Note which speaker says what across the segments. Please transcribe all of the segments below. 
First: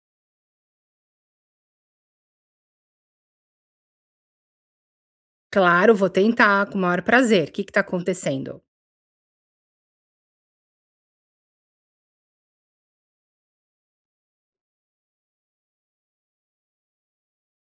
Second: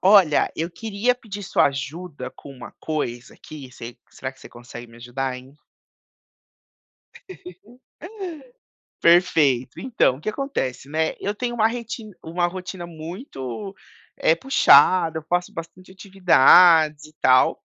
Speaker 1: Olha, eu queria pedir sua ajuda com uma coisa aqui, você será que você consegue me ajudar, hein?
Speaker 2: Claro, vou tentar com o maior prazer. O que que tá acontecendo?
Speaker 1: Perfeito. Então, o que acontece, né, eu tenho uma rotina muito, puxada, eu faço bastante atividades e tal.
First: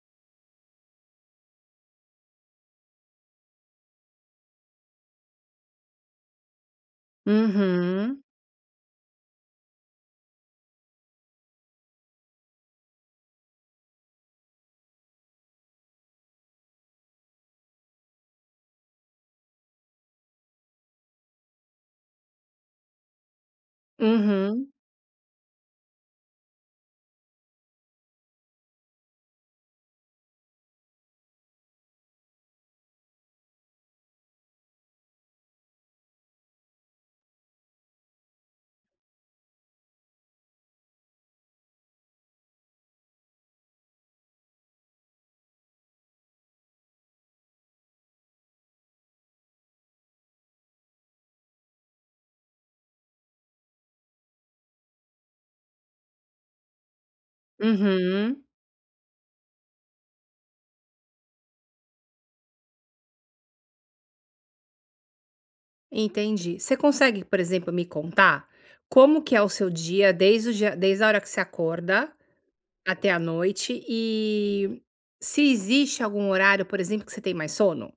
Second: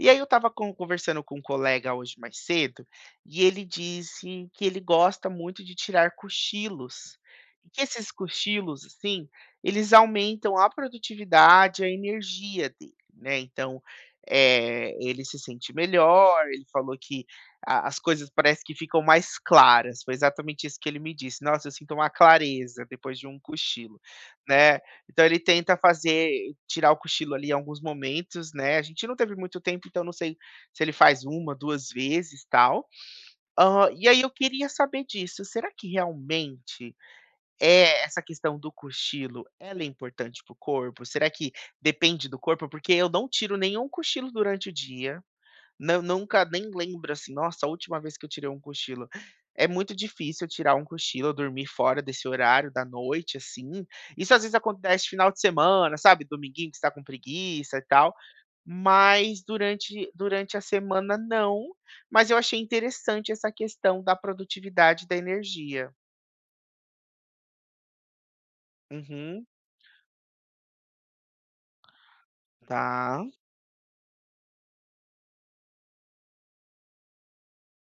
Speaker 1: E aí eu estava conversando com um colega hoje mais cedo, e ele disse que ele gosta muito de tirar cochilos, e que esses
Speaker 2: Uhum,
Speaker 1: cochilos, assim, eles aumentam a produtividade, a energia dele, né. Então, ele se sente melhor, ele falou que a as coisas parece que ficam mais claras, foi exatamente isso que ele me disse: "Nossa, eu sinto uma clareza depois de um cochilo",
Speaker 2: uhum,
Speaker 1: né. Então ele tenta fazer tirar o cochilo ali em alguns momentos, né, a gente não teve muito tempo, então não sei se ele faz uma, 2 vezes, tal. Ah, e aí eu queria saber disso, será que realmente é essa questão do cochilo, ela é importante para o corpo? Será que depende do corpo? Porque eu não tiro nenhum cochilo durante o dia, não, nunca nem lembro, assim, nossa, a última vez que eu tirei um cochilo. É muito difícil tirar um cochilo, dormir fora desse horário da noite, assim. Isso às vezes acontece final de semana, sabe? Dominguinho que está com preguiça e tal.
Speaker 2: uhum.
Speaker 1: Mas durante a semana, não. Mas eu achei interessante essa questão da produtividade e da energia.
Speaker 2: Entendi. Você consegue, por exemplo, me contar como que é
Speaker 1: Uhum,
Speaker 2: o seu dia desde a hora que você acorda até a
Speaker 1: tá.
Speaker 2: noite e se existe algum horário, por exemplo, que você tem mais sono?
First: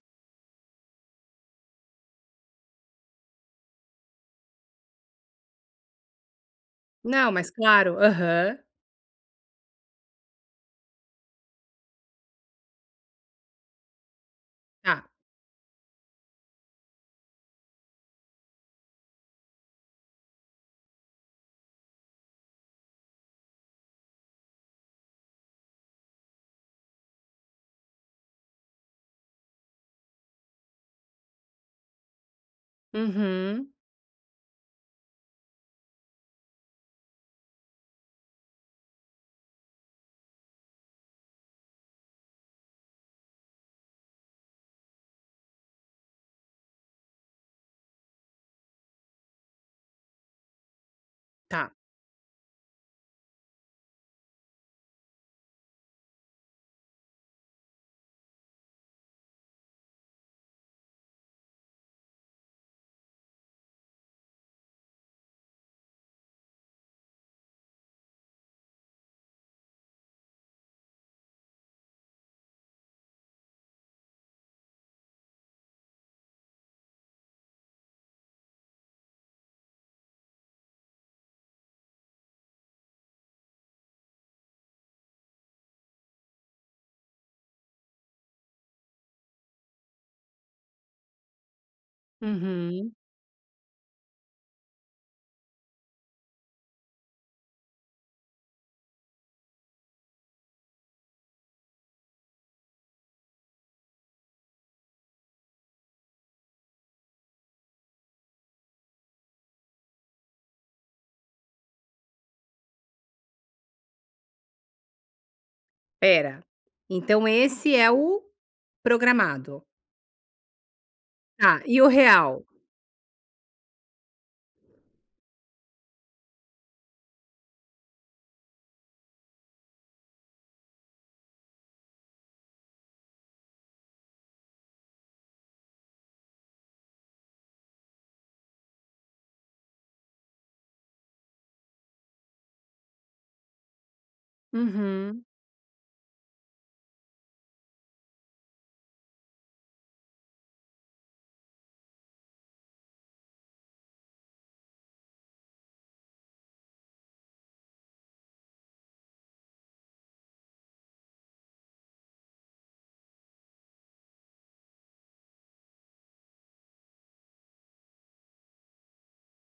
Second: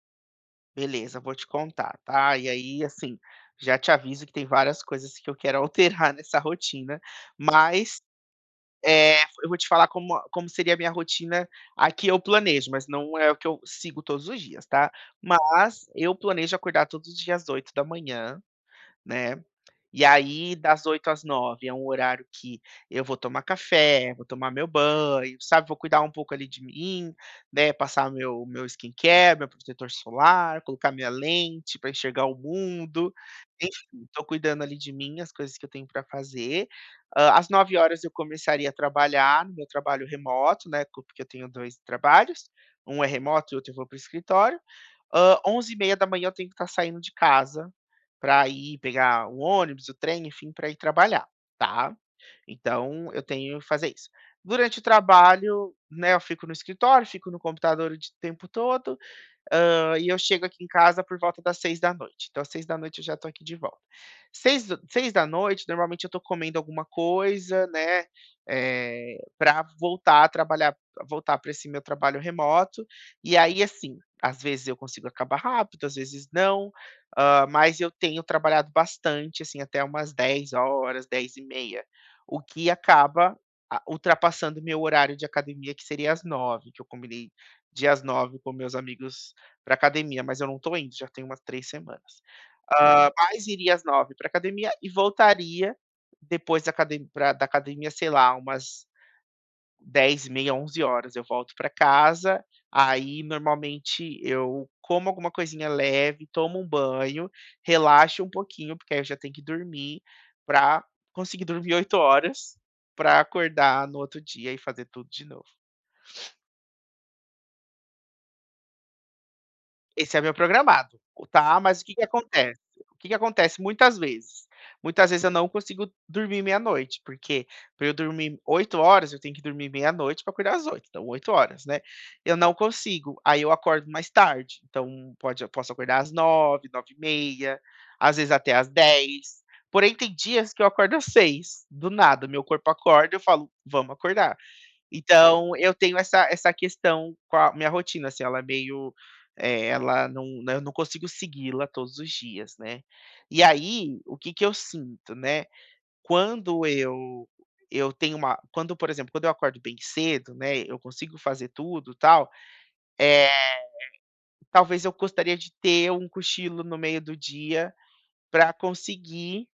Speaker 1: Beleza, vou te contar, tá? E aí, assim, já te aviso que tem várias coisas que eu quero alterar nessa rotina,
Speaker 2: Não, mas claro.
Speaker 1: mas
Speaker 2: Aham.
Speaker 1: é, eu vou te falar como seria a minha rotina. Aqui eu planejo, mas não é o que eu sigo todos os dias, tá.
Speaker 2: Tá.
Speaker 1: Mas eu planejo acordar todos os dias às 8 da manhã, né. E aí, das 8 às 9 é um horário que eu vou tomar café, vou tomar meu banho, sabe, vou cuidar um pouco ali de mim, né, passar meu skincare, meu protetor solar, colocar minha lente para enxergar o mundo.
Speaker 2: Uhum.
Speaker 1: Enfim, tô cuidando ali de mim, as coisas que eu tenho para fazer. Às 9 horas eu começaria a trabalhar no meu trabalho remoto, né, co porque eu tenho 2 trabalhos, um é remoto e outro eu vou para o escritório. Ah, 11:30 da manhã eu tenho que estar saindo de casa para ir pegar o ônibus, o trem, enfim, para ir trabalhar,
Speaker 2: Tá.
Speaker 1: tá. Então eu tenho que fazer isso. Durante o trabalho, né, eu fico no escritório, fico no computador o di tempo todo. E eu chego aqui em casa por volta das 6 da noite. Então às 6 da noite eu já tô aqui de volta. Seis da noite, normalmente eu tô comendo alguma coisa, né, pra voltar a trabalhar voltar para esse meu trabalho remoto. E aí, assim, às vezes eu consigo acabar rápido, às vezes não. Mas eu tenho trabalhado bastante, assim, até umas 10 horas, 10:30, o que acaba a ultrapassando meu horário de academia, que seria às 9, que eu combinei de ir às com meus amigos para academia, mas eu não tô indo, já tem umas 3 semanas.
Speaker 2: Uhum.
Speaker 1: Mas iria às 9 para academia e voltaria depois da academ da academia, sei lá, umas 10:30, 11 horas. Eu volto para casa, aí normalmente eu como alguma coisinha leve, tomo um banho, relaxo um pouquinho, porque aí eu já tenho que dormir para conseguir dormir 8 horas, para acordar no outro dia e fazer tudo de novo.
Speaker 2: Pera. Então esse é o programado.
Speaker 1: Esse é meu programado, tá,
Speaker 2: Tá,
Speaker 1: mas
Speaker 2: e
Speaker 1: o
Speaker 2: o
Speaker 1: que que
Speaker 2: real?
Speaker 1: acontece? O que que acontece muitas vezes? Muitas vezes eu não consigo dormir meia-noite, porque para eu dormir 8 horas, eu tenho que dormir meia-noite para acordar às 8, então 8 horas, né. Eu não consigo, aí eu acordo mais tarde, então pode eu posso acordar às 9, 9:30, às vezes até às 10. Porém tem dias que eu acordo às 6, do nada, meu corpo acorda, eu falo: "Vamos acordar".
Speaker 2: Uhum.
Speaker 1: Então, eu tenho essa questão com a minha rotina, assim, ela é meio, ela não né, eu não consigo segui-la todos os dias, né. E aí, o que que eu sinto, né, quando eu tenho uma quando, por exemplo, quando eu acordo bem cedo, né, eu consigo fazer tudo, tal. É, talvez eu gostaria de ter um cochilo no meio do dia para conseguir,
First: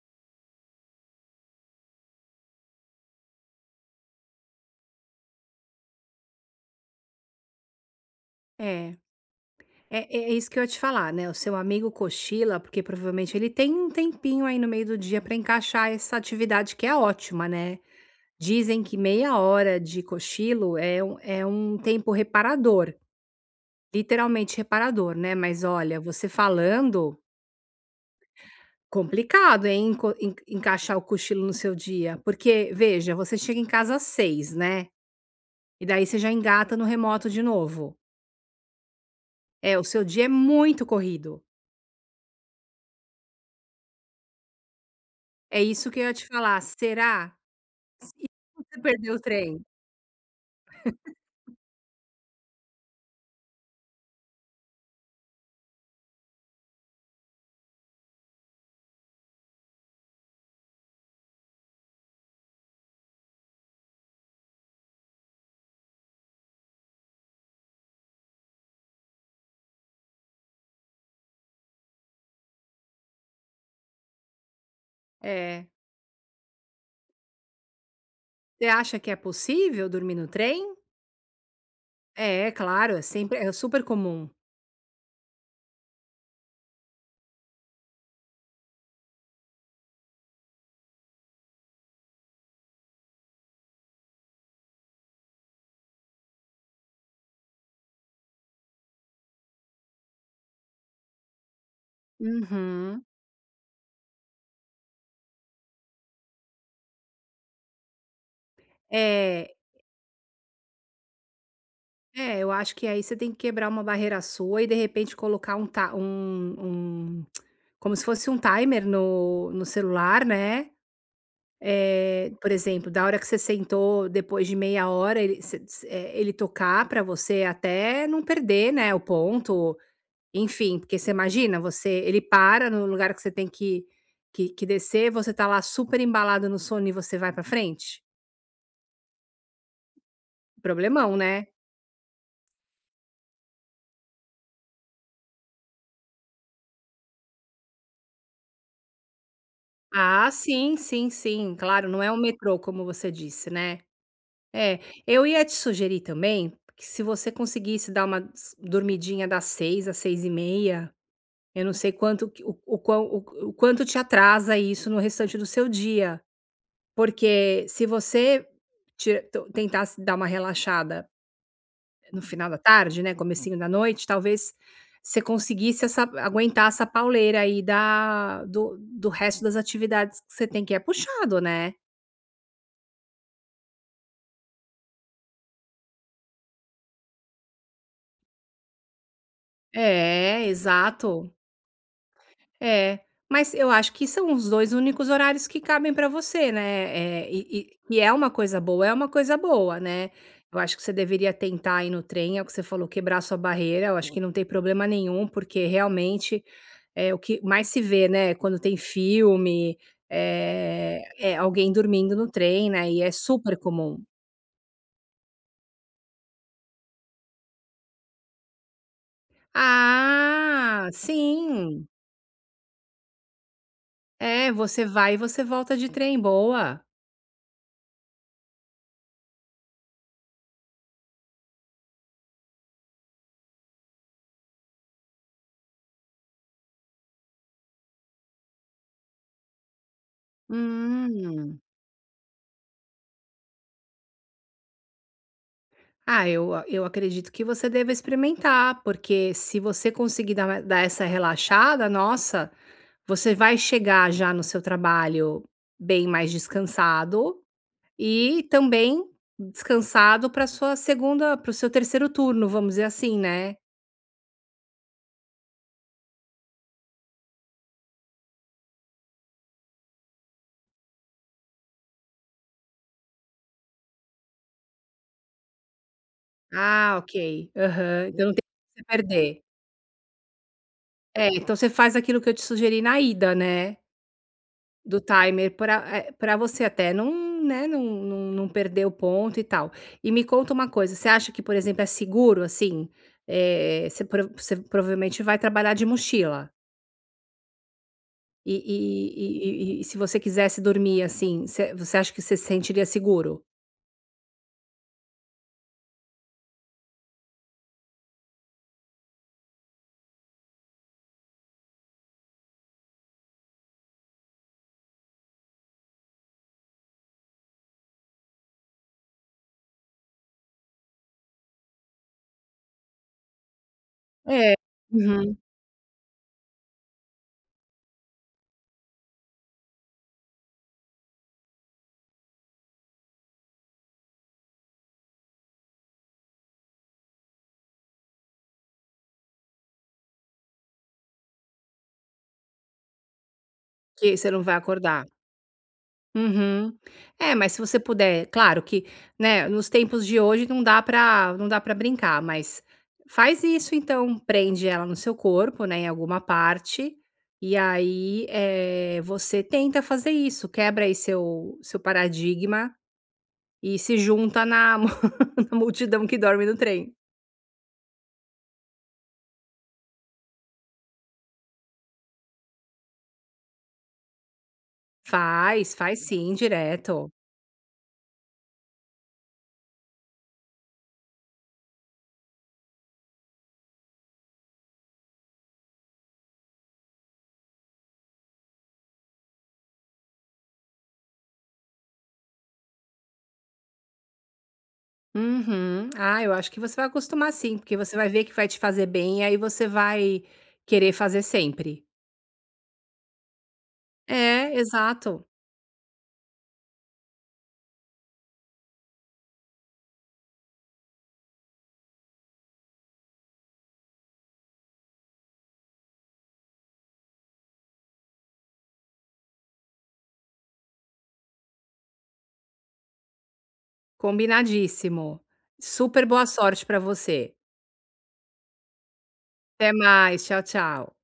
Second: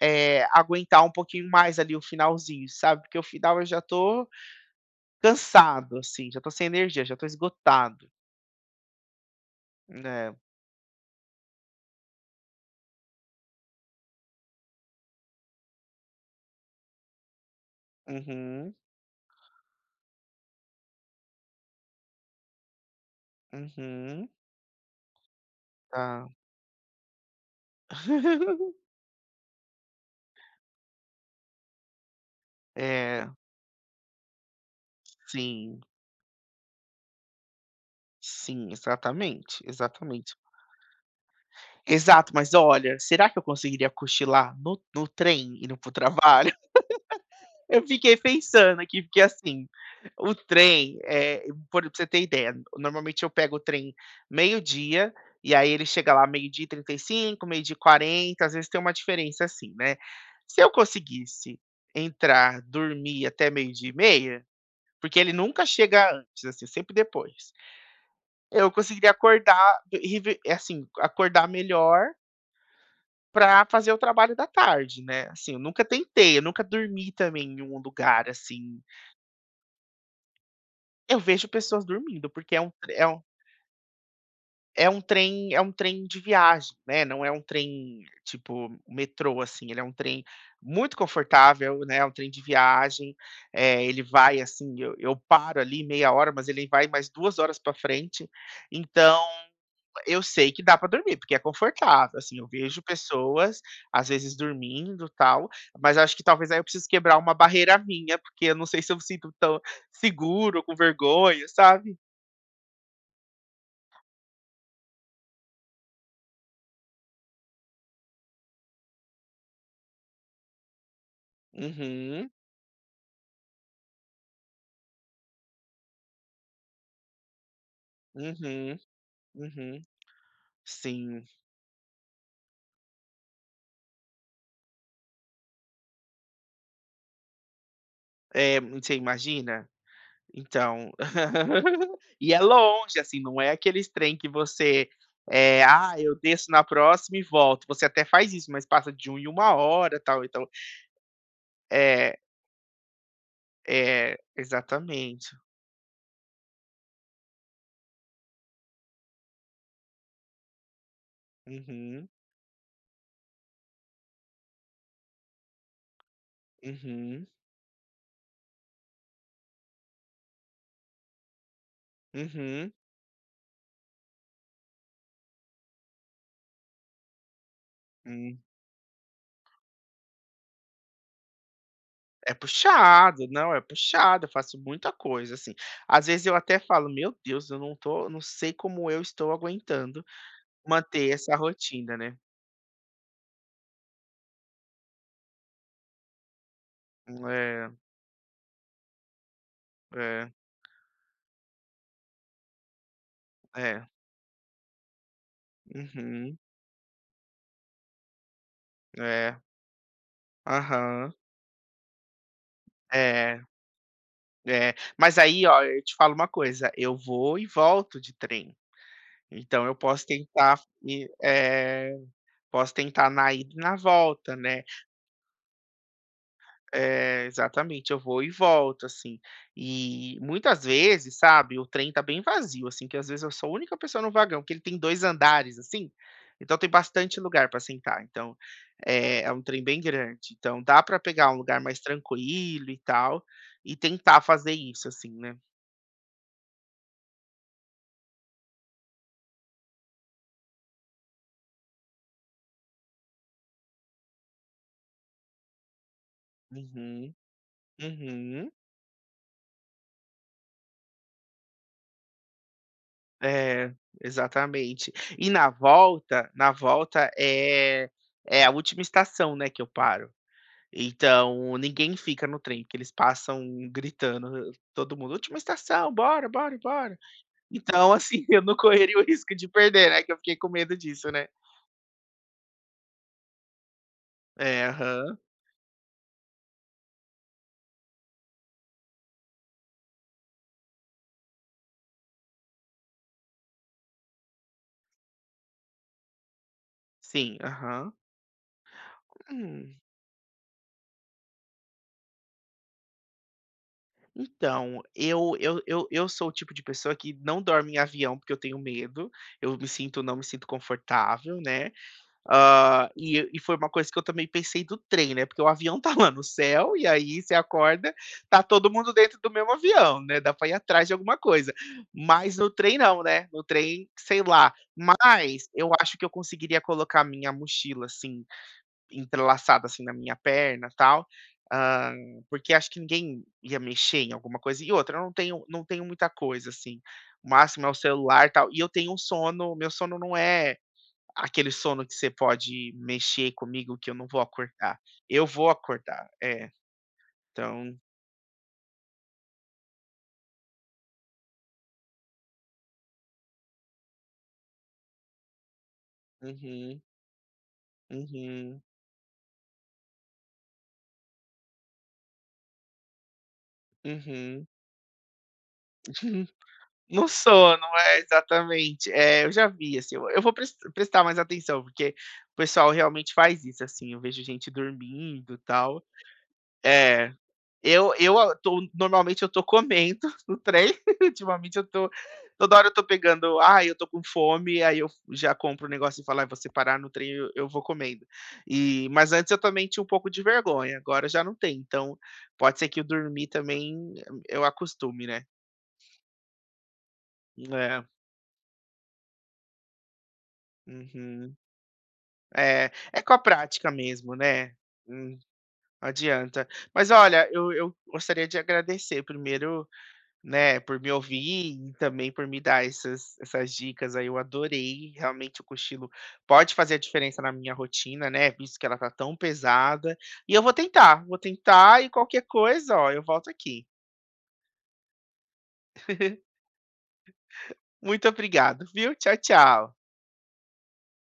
Speaker 1: aguentar um pouquinho mais ali o finalzinho, sabe, porque o final eu já tô cansado, assim, já tô sem energia, já tô esgotado.
Speaker 2: É. É, é
Speaker 1: É.
Speaker 2: isso que eu ia te falar, né? O seu amigo cochila, porque provavelmente ele tem um tempinho aí no meio do dia para encaixar essa atividade que é ótima, né?
Speaker 1: Uhum,
Speaker 2: Dizem que meia hora de cochilo é um tempo reparador,
Speaker 1: uhum.
Speaker 2: literalmente reparador, né? Mas olha,
Speaker 1: Tá.
Speaker 2: você falando, complicado, hein? Encaixar o cochilo no seu dia. Porque, veja,
Speaker 1: É,
Speaker 2: você chega em casa às seis, né?
Speaker 1: sim,
Speaker 2: E daí você já engata no remoto de novo.
Speaker 1: sim, exatamente,
Speaker 2: É, o seu dia é
Speaker 1: exatamente.
Speaker 2: muito corrido.
Speaker 1: Exato, mas olha, será que eu conseguiria cochilar no trem
Speaker 2: É
Speaker 1: indo para
Speaker 2: isso
Speaker 1: o
Speaker 2: que eu ia te
Speaker 1: trabalho?
Speaker 2: falar. Será…
Speaker 1: Eu fiquei pensando
Speaker 2: Você
Speaker 1: aqui,
Speaker 2: perdeu o
Speaker 1: porque
Speaker 2: trem.
Speaker 1: assim, o trem, por pra você ter ideia, normalmente eu pego o trem meio-dia, e aí ele chega lá 12:35, meio-dia e 40, às vezes tem uma diferença assim, né. Se eu conseguisse entrar, dormir até 12:30. Porque ele nunca chega antes, assim, sempre depois. Eu conseguiria acordar e ve assim, acordar melhor para fazer o trabalho da tarde, né, assim, eu
Speaker 2: É.
Speaker 1: nunca tentei, eu nunca dormi também em um lugar,
Speaker 2: Você
Speaker 1: assim.
Speaker 2: acha que é possível dormir no trem?
Speaker 1: Eu vejo pessoas dormindo,
Speaker 2: É,
Speaker 1: porque
Speaker 2: claro, é sempre é super comum.
Speaker 1: é um trem de viagem, né, não é um trem tipo metrô, assim, ele é um trem muito confortável, né, é um trem de viagem. Ele vai, assim, eu paro ali meia hora, mas ele vai mais 2 horas para frente. Então, eu sei que dá pra dormir, porque é confortável, assim, eu vejo
Speaker 2: Uhum.
Speaker 1: pessoas, às vezes, dormindo, tal, mas acho que talvez aí eu preciso quebrar uma barreira minha, porque eu não sei se eu me sinto
Speaker 2: É,
Speaker 1: tão seguro, com vergonha, sabe.
Speaker 2: é, eu acho que aí você tem que quebrar uma barreira sua e de repente colocar um ta um um como se fosse um timer no celular, né.
Speaker 1: Uhum,
Speaker 2: É, por exemplo, da hora que você sentou, depois de meia hora ele você você ele tocar para você até não perder,
Speaker 1: uhum,
Speaker 2: né, o ponto.
Speaker 1: uhum.
Speaker 2: Enfim, porque você
Speaker 1: Sim.
Speaker 2: imagina, você ele para no lugar que você tem que descer, você tá lá super embalado no sono e você vai pra frente?
Speaker 1: É, você imagina? Então.
Speaker 2: Problemão, né?
Speaker 1: E é longe, assim, não é aqueles trem que você, "Ah, eu desço na próxima e volto", você até faz isso, mas passa de um em uma hora, tal,
Speaker 2: Ah,
Speaker 1: então
Speaker 2: sim, sim, sim, claro, não é
Speaker 1: é,
Speaker 2: um metrô, como você disse, né.
Speaker 1: é,
Speaker 2: É, eu
Speaker 1: exatamente.
Speaker 2: ia te sugerir também, que se você conseguisse dar uma s dormidinha das seis às seis e meia, eu não sei
Speaker 1: Uhum,
Speaker 2: quanto que o quão o quanto te atrasa isso no restante do seu dia,
Speaker 1: uhum,
Speaker 2: porque se você ti to tentasse dar uma relaxada no final da
Speaker 1: uhum,
Speaker 2: tarde, né, comecinho da noite, talvez você conseguisse essa aguentar essa pauleira aí
Speaker 1: hum.
Speaker 2: da do do resto das atividades que você tem, que é puxado, né.
Speaker 1: É puxado, não, é puxado, eu faço muita coisa, assim. Às vezes eu até falo: "Meu Deus, eu não tô não sei como eu estou aguentando
Speaker 2: É,
Speaker 1: manter
Speaker 2: exato.
Speaker 1: essa rotina", né.
Speaker 2: É, mas eu acho que são os 2 únicos horários que cabem para você, né,
Speaker 1: É,
Speaker 2: e é uma coisa boa, é uma coisa boa, né.
Speaker 1: é,
Speaker 2: Eu acho que você deveria tentar ir no trem, é o que você falou, quebrar sua
Speaker 1: é.
Speaker 2: barreira, eu acho que não tem problema nenhum, porque
Speaker 1: Uhum.
Speaker 2: realmente é o que mais se vê, né, quando tem
Speaker 1: É.
Speaker 2: filme,
Speaker 1: Aham.
Speaker 2: é alguém dormindo no trem, né, e é
Speaker 1: É,
Speaker 2: super comum.
Speaker 1: é. Mas aí, ó, eu te falo uma coisa, eu vou e volto de trem, então eu posso tentar
Speaker 2: Ah,
Speaker 1: e
Speaker 2: sim.
Speaker 1: é, posso tentar na ida e na volta,
Speaker 2: É,
Speaker 1: né.
Speaker 2: você vai e você volta de trem, boa.
Speaker 1: É, exatamente, eu vou e volto, assim. E muitas vezes, sabe, o trem tá bem vazio, assim, que às vezes eu sou a única pessoa no vagão, que ele tem 2 andares, assim, então tem bastante lugar para sentar. Então, é é um trem bem grande, então dá para pegar um
Speaker 2: Hum.
Speaker 1: lugar mais tranquilo e tal, e tentar fazer isso, assim, né.
Speaker 2: Ah, eu acredito que você deva experimentar, porque se você conseguir dar essa relaxada, nossa, você vai chegar já no seu trabalho bem mais
Speaker 1: Uhum,
Speaker 2: descansado e
Speaker 1: uhum.
Speaker 2: também descansado para sua segunda para o seu terceiro turno, vamos dizer assim, né.
Speaker 1: É, exatamente. E na volta, é é a última estação, né, que eu paro. Então, ninguém fica no trem, porque eles passam gritando, todo mundo: "Última estação, bora, bora,
Speaker 2: Ah,
Speaker 1: bora".
Speaker 2: ok.
Speaker 1: Então,
Speaker 2: Aham.
Speaker 1: assim,
Speaker 2: Então não tem
Speaker 1: eu não
Speaker 2: o que você
Speaker 1: correria o risco
Speaker 2: perder.
Speaker 1: de perder, né, que eu fiquei com medo disso, né.
Speaker 2: É, então você faz aquilo que eu te sugeri na ida, né.
Speaker 1: É,
Speaker 2: Do
Speaker 1: aham.
Speaker 2: timer para você até não, né, não perder o ponto e tal. E me conta uma coisa, você acha que, por exemplo, é seguro, assim, você provavelmente vai trabalhar de mochila,
Speaker 1: Sim, aham.
Speaker 2: e
Speaker 1: Hum,
Speaker 2: se você quisesse dormir, assim, você acha que você se sentiria seguro?
Speaker 1: então, eu sou o tipo de pessoa que não dorme em avião, porque eu tenho medo, eu me sinto não me sinto confortável, né. Ah, e foi uma coisa que eu também pensei do trem, né, porque o avião tá lá no céu, e aí você acorda, tá todo mundo dentro do mesmo avião, né, dá pra ir atrás de alguma coisa. Mas no trem não, né, no trem, sei lá.
Speaker 2: É. Uhum.
Speaker 1: Mas eu acho que eu conseguiria colocar minha mochila, assim, entrelaçada, assim, na minha perna, tal, hã, porque acho que ninguém ia mexer em alguma coisa. E outra, eu não tenho não tenho muita coisa, assim, o máximo é o celular, e tal, e eu tenho um sono meu sono não é aquele sono que você pode mexer comigo que eu não
Speaker 2: Que
Speaker 1: vou
Speaker 2: você não vai
Speaker 1: acordar.
Speaker 2: acordar.
Speaker 1: Eu vou acordar, é,
Speaker 2: Uhum. É, mas se
Speaker 1: então
Speaker 2: você puder claro que, né, nos tempos de hoje não dá para brincar, mas faz isso então, prende ela no seu corpo, né, em alguma
Speaker 1: uhum,
Speaker 2: parte, e aí,
Speaker 1: uhum,
Speaker 2: é, você tenta fazer isso, quebra aí seu paradigma e se junta
Speaker 1: uhum.
Speaker 2: na mu na multidão que dorme no trem.
Speaker 1: No sono, é, exatamente. É, eu já vi, assim, eu vou prestar mais atenção, porque o pessoal realmente faz isso, assim, eu vejo gente dormindo, e
Speaker 2: Faz,
Speaker 1: tal.
Speaker 2: faz sim, direto.
Speaker 1: É. Eu tô, normalmente eu tô comendo no trem. Ultimamente eu tô. Toda hora eu tô pegando, ah, eu tô com fome, aí eu já compro um negócio e falo, ah, você parar no trem, eu vou comendo. E, mas antes eu também tinha um pouco de vergonha, agora já não tem. Então, pode ser que eu dormir também eu acostume, né?
Speaker 2: Uhum. Ah, eu acho que você vai acostumar sim, porque
Speaker 1: É,
Speaker 2: você vai ver que vai te fazer bem e aí você vai querer fazer
Speaker 1: uhum.
Speaker 2: sempre.
Speaker 1: É, é com a prática mesmo, né?
Speaker 2: É,
Speaker 1: Hum,
Speaker 2: exato.
Speaker 1: não adianta. Mas olha, eu gostaria de agradecer primeiro, né, por me ouvir e também por me dar essas dicas aí, eu adorei, realmente o cochilo pode fazer a diferença na minha rotina, né, visto que ela tá tão pesada, e eu vou tentar e qualquer coisa, ó, eu volto aqui.
Speaker 2: Combinadíssimo. Super boa sorte para você.
Speaker 1: Muito obrigado, viu. Tchau,
Speaker 2: Até
Speaker 1: tchau.
Speaker 2: mais. Tchau, tchau.